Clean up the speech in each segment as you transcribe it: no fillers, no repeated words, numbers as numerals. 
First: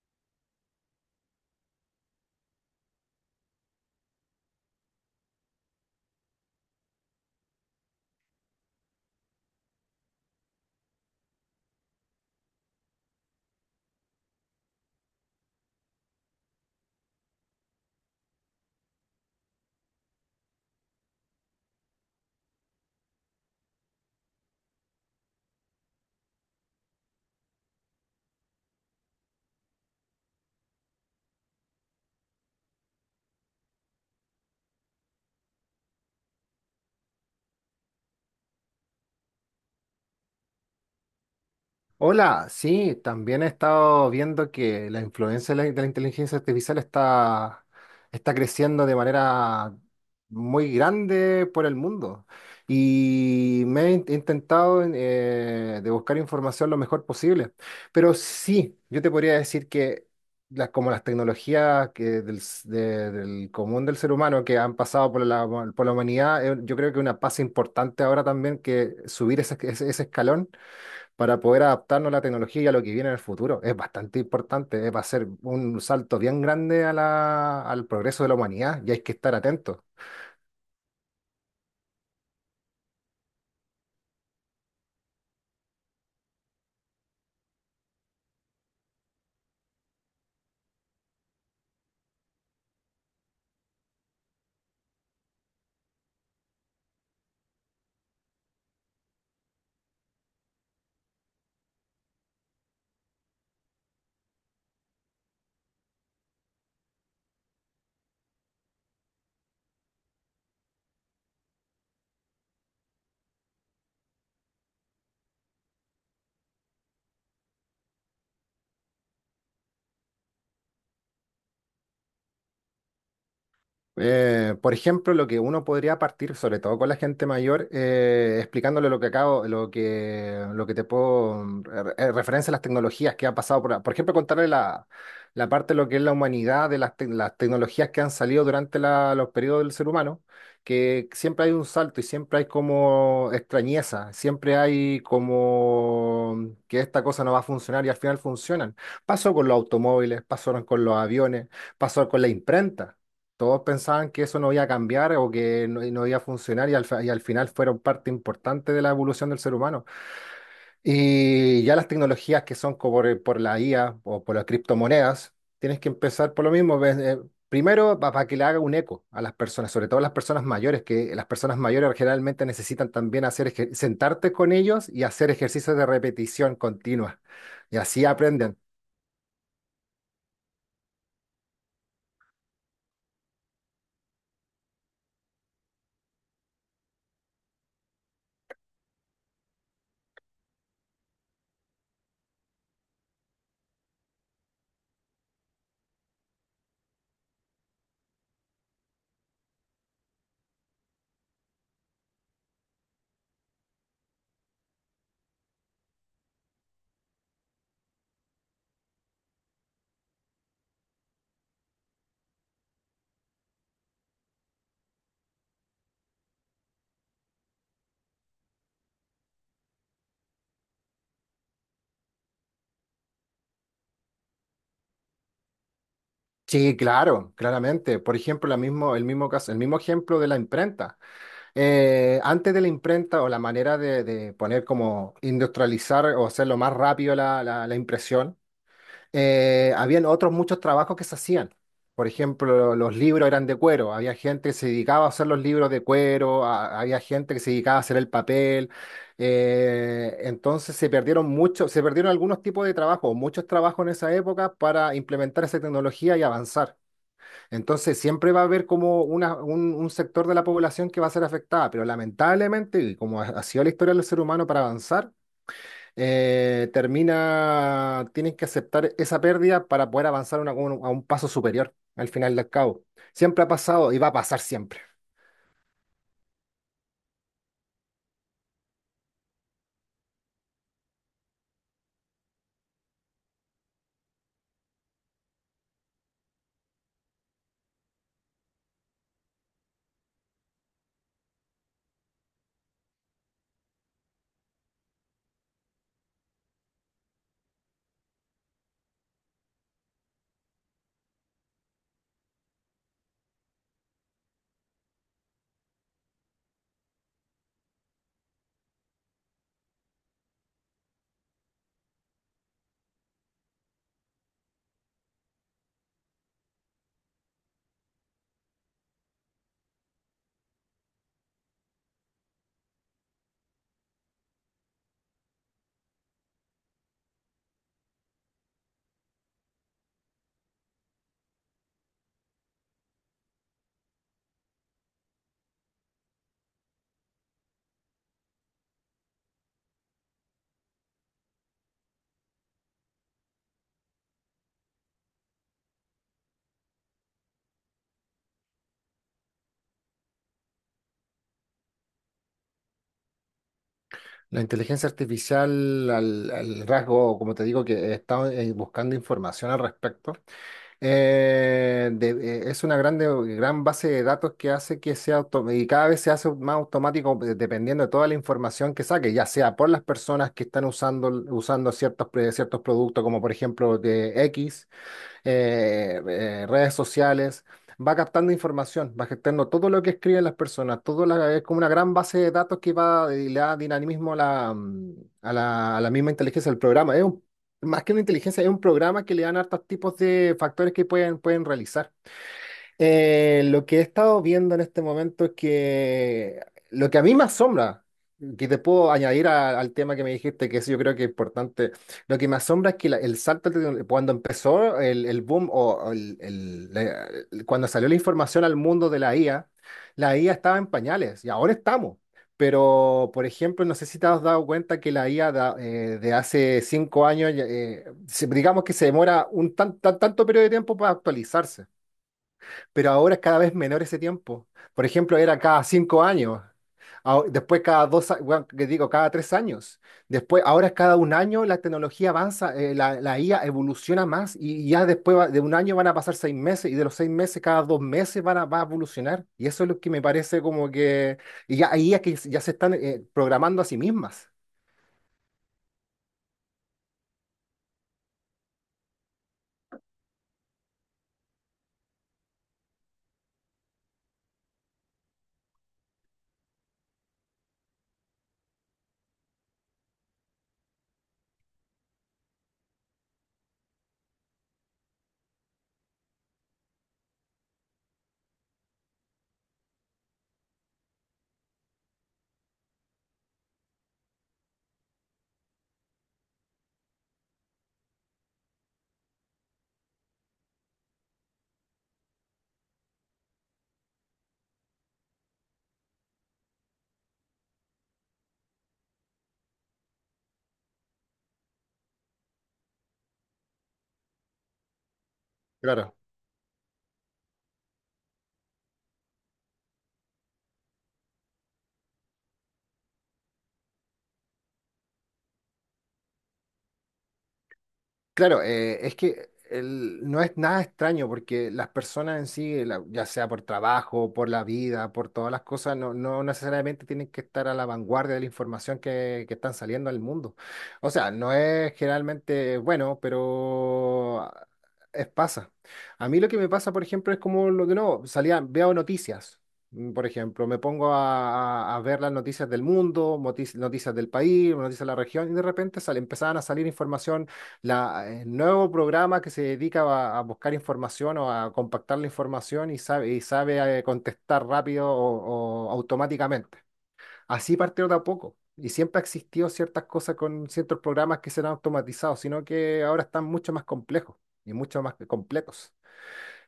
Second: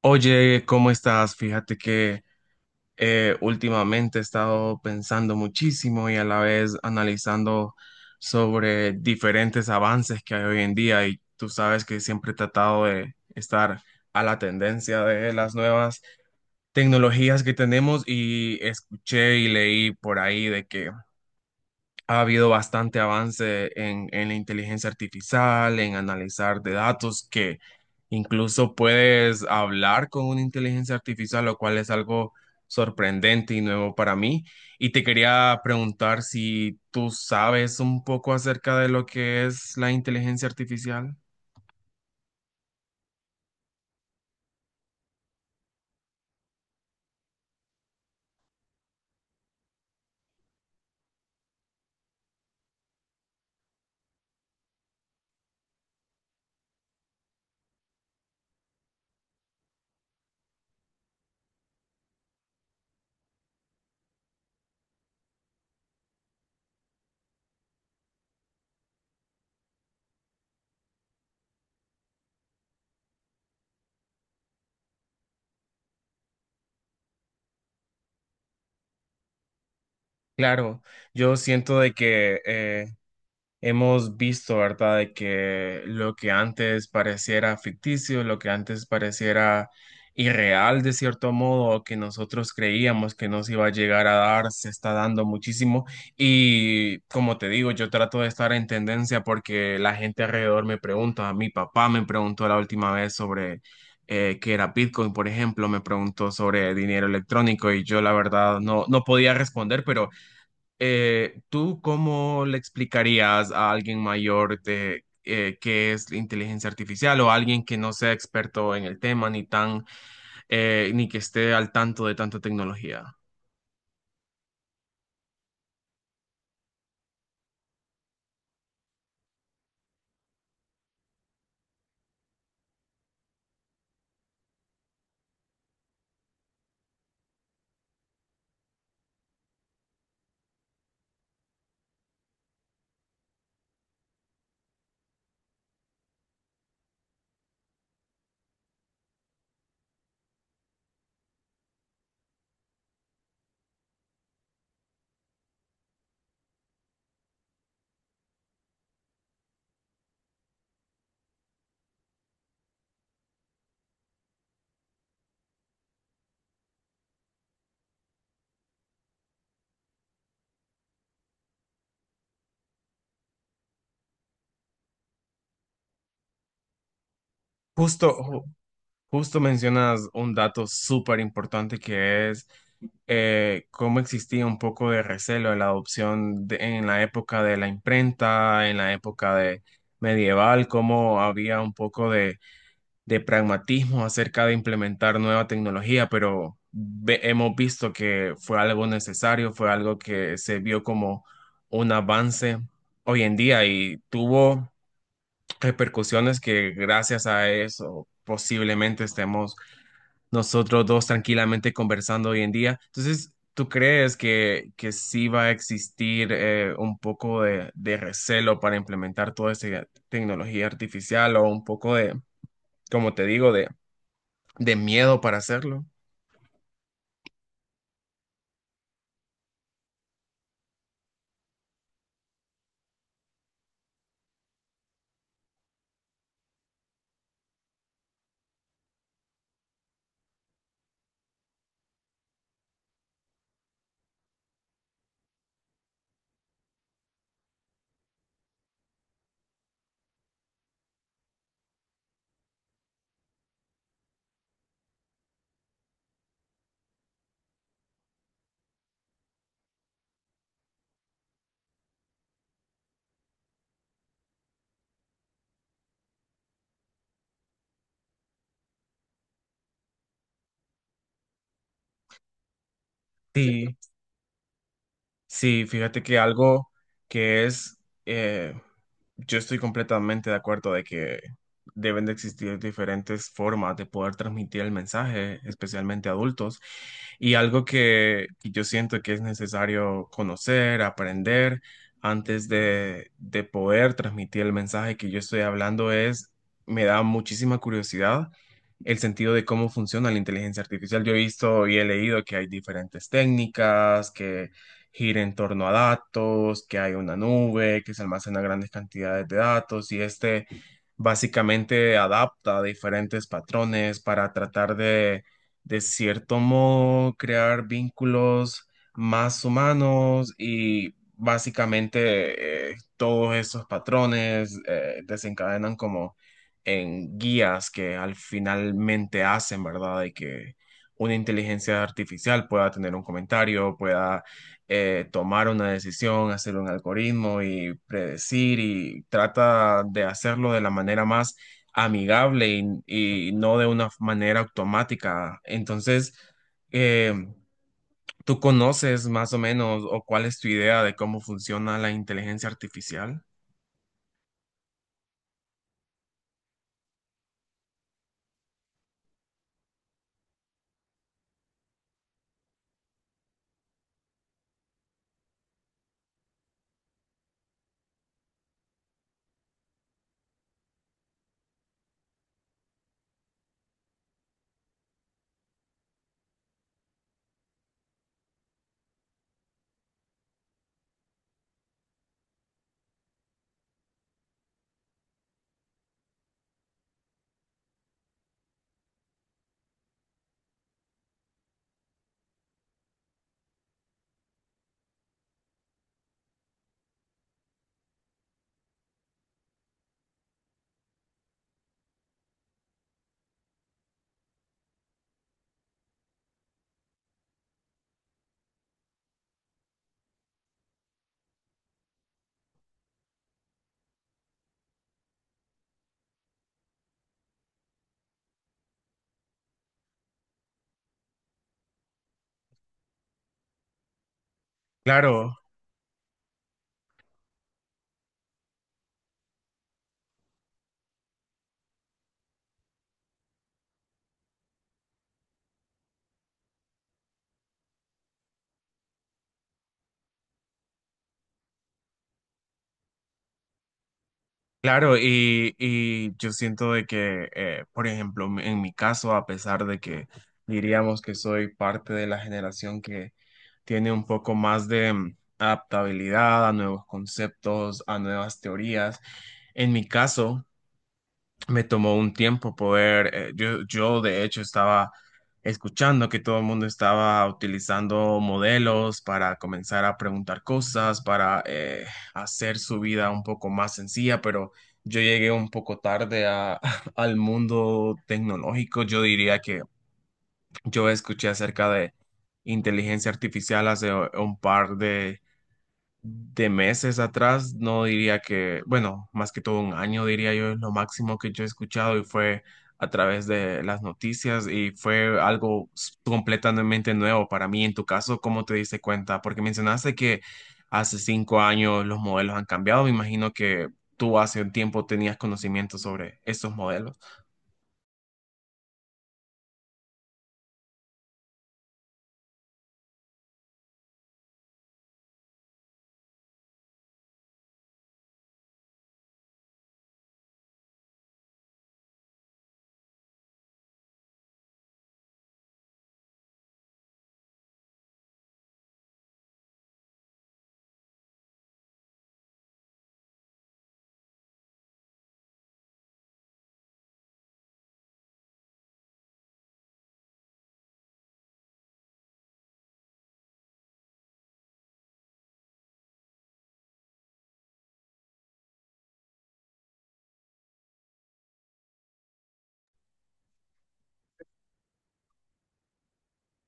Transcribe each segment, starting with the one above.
Oye, ¿cómo estás? Fíjate que últimamente he estado pensando muchísimo y a la vez analizando sobre diferentes avances que hay hoy en día y tú sabes que siempre he tratado de estar a la tendencia de las nuevas tecnologías que tenemos y escuché y leí por ahí de que ha habido bastante avance en la inteligencia artificial, en analizar de datos, que incluso puedes hablar con una inteligencia artificial, lo cual es algo sorprendente y nuevo para mí. Y te quería preguntar si tú sabes un poco acerca de lo que es la inteligencia artificial. Hola, sí, también he estado viendo que la influencia de la inteligencia artificial está creciendo de manera muy grande por el mundo. Y me he intentado de buscar información lo mejor posible. Pero sí, yo te podría decir que como las tecnologías que del, s- de- del común del ser humano que han pasado por por la humanidad, yo creo que una pasa importante ahora también que subir ese escalón para poder adaptarnos a la tecnología y a lo que viene en el futuro. Es bastante importante, va a ser un salto bien grande a al progreso de la humanidad y hay que estar atentos. Claro, yo siento de que hemos visto, ¿verdad?, de que lo que antes pareciera ficticio, lo que antes pareciera irreal de cierto modo, o que nosotros creíamos que nos iba a llegar a dar, se está dando muchísimo. Y como te digo, yo trato de estar en tendencia porque la gente alrededor me pregunta, mi papá me preguntó la última vez sobre qué era Bitcoin, por ejemplo, me preguntó sobre dinero electrónico y yo la verdad no, no podía responder, pero ¿tú cómo le explicarías a alguien mayor de qué es la inteligencia artificial o alguien que no sea experto en el tema ni tan ni que esté al tanto de tanta tecnología? Por ejemplo, lo que uno podría partir, sobre todo con la gente mayor, explicándole lo que acabo, lo que te puedo referencia a las tecnologías que ha pasado por ejemplo, contarle la parte de lo que es la humanidad, de las tecnologías que han salido durante los periodos del ser humano, que siempre hay un salto y siempre hay como extrañeza, siempre hay como que esta cosa no va a funcionar y al final funcionan. Pasó con los automóviles, pasaron con los aviones, pasó con la imprenta. Todos pensaban que eso no iba a cambiar o que no, no iba a funcionar y y al final fueron parte importante de la evolución del ser humano. Y ya las tecnologías que son como por la IA o por las criptomonedas, tienes que empezar por lo mismo. Ves, primero, para que le haga un eco a las personas, sobre todo a las personas mayores, que las personas mayores generalmente necesitan también hacer sentarte con ellos y hacer ejercicios de repetición continua. Y así Justo, ju- aprenden. justo mencionas un dato súper importante que es cómo existía un poco de recelo en la adopción en la época de la imprenta, en la época de medieval, cómo había un poco de pragmatismo acerca de implementar nueva tecnología, pero hemos visto que fue algo necesario, fue algo que se vio como un avance hoy en día y tuvo repercusiones que gracias a eso posiblemente estemos nosotros dos tranquilamente conversando hoy en día. Entonces, ¿tú crees que sí va a existir un poco de recelo para implementar toda esta tecnología artificial o un poco de, como te digo, de miedo para hacerlo? Sí, claro, claramente. Por ejemplo, el mismo caso, el mismo ejemplo de la imprenta. Antes de la imprenta o la manera de poner como industrializar o hacerlo más rápido la impresión, habían otros muchos trabajos que se hacían. Por ejemplo, los libros eran de cuero. Había gente que se dedicaba a hacer los libros de cuero, había gente que se dedicaba a hacer el papel. Entonces se perdieron muchos, se perdieron algunos tipos de trabajo, muchos trabajos en esa época para implementar esa tecnología y avanzar. Entonces siempre va a haber como un sector de la población que va a ser afectada, pero lamentablemente, y como ha sido la historia del ser humano para avanzar, tienen que aceptar esa pérdida para poder avanzar a un paso superior al final del cabo. Siempre ha Sí, pasado y va a pasar siempre. sí, fíjate que algo que es, eh, yo estoy completamente de acuerdo de que deben de existir diferentes formas de poder transmitir el mensaje, especialmente a adultos, y algo que yo siento que es necesario conocer, aprender antes de poder transmitir el mensaje que yo estoy hablando es, me da muchísima curiosidad el sentido de cómo funciona la inteligencia artificial. Yo he visto y he leído que hay diferentes técnicas, que gira en torno a datos, que hay una nube, que se almacena grandes cantidades de datos y este básicamente adapta diferentes patrones para tratar de cierto modo, crear vínculos más humanos y básicamente todos esos patrones desencadenan como en guías que al finalmente hacen, ¿verdad? De que una inteligencia artificial pueda tener un comentario, pueda tomar una decisión, hacer un algoritmo y predecir y trata de hacerlo de la manera más amigable y no de una manera automática. Entonces, eh, ¿tú conoces más o menos o cuál es tu idea de cómo funciona la inteligencia artificial? La inteligencia artificial, al rasgo, como te digo, que he buscando información al respecto, es una gran base de datos que hace que sea y cada vez se hace más automático dependiendo de toda la información que saque, ya sea por las personas que están usando ciertos productos, como por ejemplo de X redes sociales, va captando información, va captando todo lo que escriben las personas, es como una gran base de datos que va y le da dinamismo a la, mm, a la misma inteligencia del programa. Más que una inteligencia, es un programa que le dan hartos tipos de factores que pueden realizar. Lo que he estado viendo en este momento es que lo que a mí me asombra, que te puedo añadir al tema que me dijiste, que eso yo creo que es importante, lo que me asombra es que el salto, cuando empezó el boom o el- la- el- cuando salió la información al mundo de la IA, la IA estaba en pañales y ahora estamos. Pero, por ejemplo, no sé si te has dado cuenta que la IA de hace cinco años, ya, digamos que se demora tanto periodo de tiempo para actualizarse, pero ahora es cada vez menor ese tiempo. Por ejemplo, Claro, era cada cinco años, ah, después cada dos, bueno, que digo, cada tres años. Después, ahora es cada un año, la tecnología avanza, la IA evoluciona más y ya después de un año van a pasar seis meses y de los seis meses, cada dos meses va a evolucionar. Y eso es lo que me parece como que, y ya, ahí es que ya se están programando a sí mismas. claro, y yo siento de que, por ejemplo, en mi caso, a pesar de que diríamos que soy parte de la generación que tiene un poco más de adaptabilidad a nuevos conceptos, a nuevas teorías, en mi caso, me tomó un tiempo poder, yo de hecho estaba escuchando que todo el mundo estaba utilizando modelos para comenzar a preguntar cosas, para hacer su vida un poco más sencilla, pero yo llegué un poco tarde al mundo tecnológico. Yo diría que yo escuché acerca de inteligencia artificial hace un par de meses atrás, no diría que, bueno, más que todo un año, diría yo, es lo máximo que yo he escuchado y fue a través de las noticias y fue algo Claro, completamente nuevo para mí. En tu caso, ¿cómo te diste cuenta? Porque mencionaste que hace 5 años los modelos han cambiado. Me imagino que tú hace un tiempo tenías conocimiento sobre estos modelos. Claro, es que no es nada extraño porque las personas en sí, ya sea por trabajo, por la vida, por todas las cosas, no, no necesariamente tienen que estar a la vanguardia de la información que están saliendo al mundo. O sea, no es generalmente bueno, pero es pasa. A mí lo que me pasa, por ejemplo, es como lo que no, salía, veo noticias. Por ejemplo, me pongo a, a ver las noticias del mundo, noticias del país, noticias de la región, y de repente sale, empezaban a salir información el nuevo programa que se dedica a buscar información o a compactar la información y y sabe contestar rápido o automáticamente. Así partió de a poco. Y siempre ha existido ciertas cosas con ciertos programas que serán automatizados, sino que ahora están mucho más complejos y mucho más completos.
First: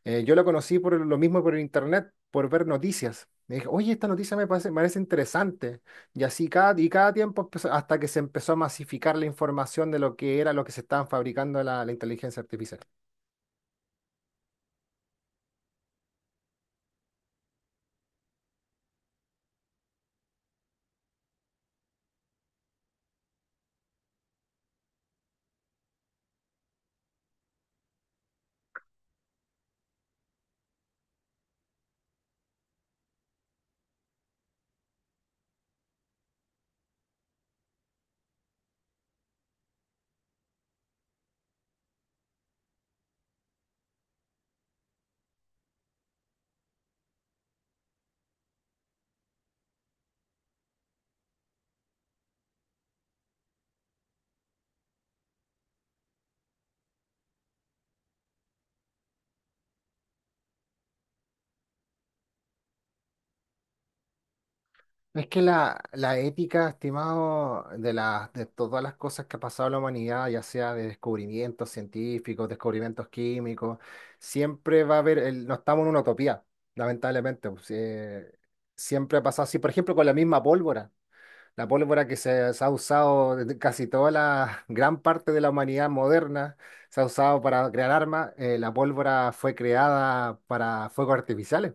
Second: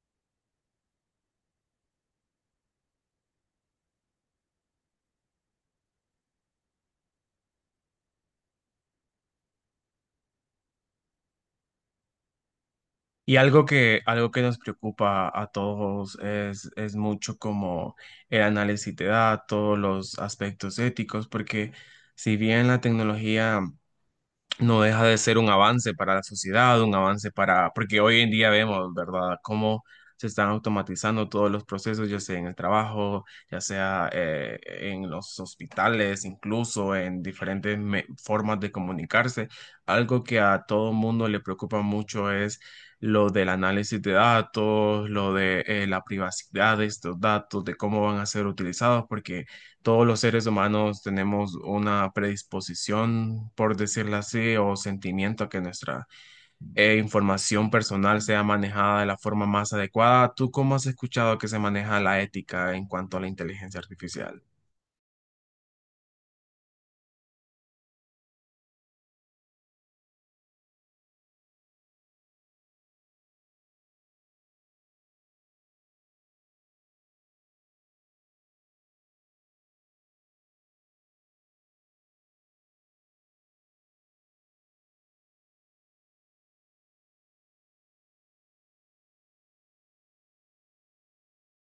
Yo lo conocí por lo mismo por el internet, por ver noticias. Me dije, oye, esta noticia me parece interesante. Y así y cada tiempo hasta que se empezó a masificar la información de lo que era lo que se estaban fabricando la inteligencia artificial. Y algo que nos preocupa a todos es mucho como el análisis de datos, los aspectos éticos, porque si bien la tecnología no deja de ser un avance para la sociedad, un avance para, porque hoy en día vemos, ¿verdad?, cómo se están automatizando todos los procesos, ya sea en el trabajo, ya sea en los hospitales, incluso en diferentes formas de comunicarse. Algo que a todo mundo le preocupa mucho es lo del análisis de datos, lo de la privacidad de estos datos, de cómo van a ser utilizados, porque todos los seres humanos tenemos una predisposición, por decirlo así, o sentimiento a que nuestra información personal sea manejada de la forma más adecuada. ¿Tú cómo has escuchado que se maneja la ética en cuanto a la inteligencia artificial? Es que la ética, estimado, de todas las cosas que ha pasado en la humanidad, ya sea de descubrimientos científicos, descubrimientos químicos, siempre va a haber, no estamos en una utopía, lamentablemente. Pues, siempre ha pasado así, por ejemplo, con la misma pólvora. La pólvora que se ha usado desde casi toda la gran parte de la humanidad moderna, se ha usado para crear armas. La pólvora fue creada para fuegos artificiales.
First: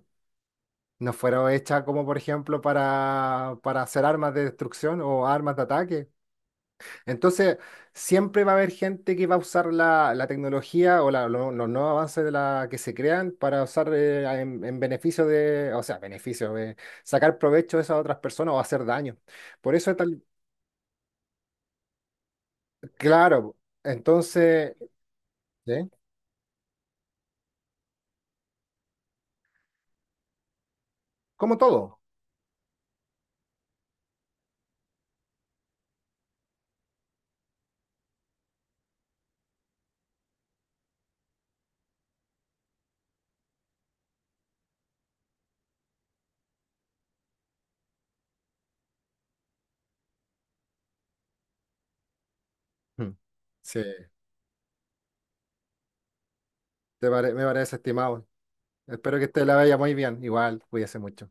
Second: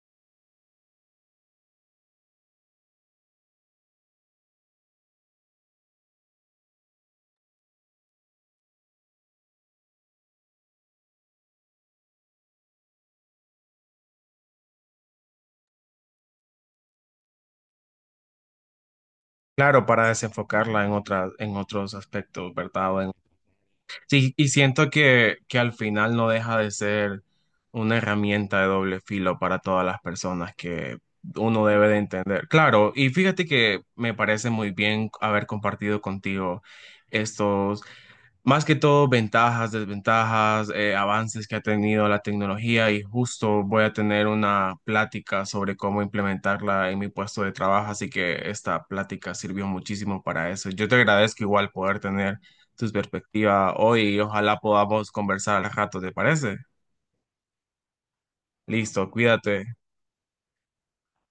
No fueron hechas como, por ejemplo, para hacer armas de destrucción o armas de ataque. Entonces, siempre va a haber gente que va a usar la tecnología o los nuevos avances de la que se crean para usar en beneficio de, o sea, beneficio, de sacar provecho de esas otras personas o hacer daño. Por Claro, eso para tal, desenfocarla en otras, en otros aspectos, ¿verdad? O en claro, sí, y entonces, siento que al ¿sí? final no deja de ser una herramienta de doble filo para todas las personas que Como uno debe de todo. entender. Claro, y fíjate que me parece muy bien haber compartido contigo estos más que todo, ventajas, desventajas, avances que ha tenido la tecnología y justo voy a tener una plática sobre cómo implementarla en mi puesto de trabajo, así que esta plática sirvió muchísimo para eso. Yo te agradezco igual poder tener tus Mm. perspectivas Sí, hoy y ojalá podamos conversar al rato, ¿te parece? Me parece estimado. Listo, Espero que te la cuídate. vaya muy bien. Igual, cuídese mucho.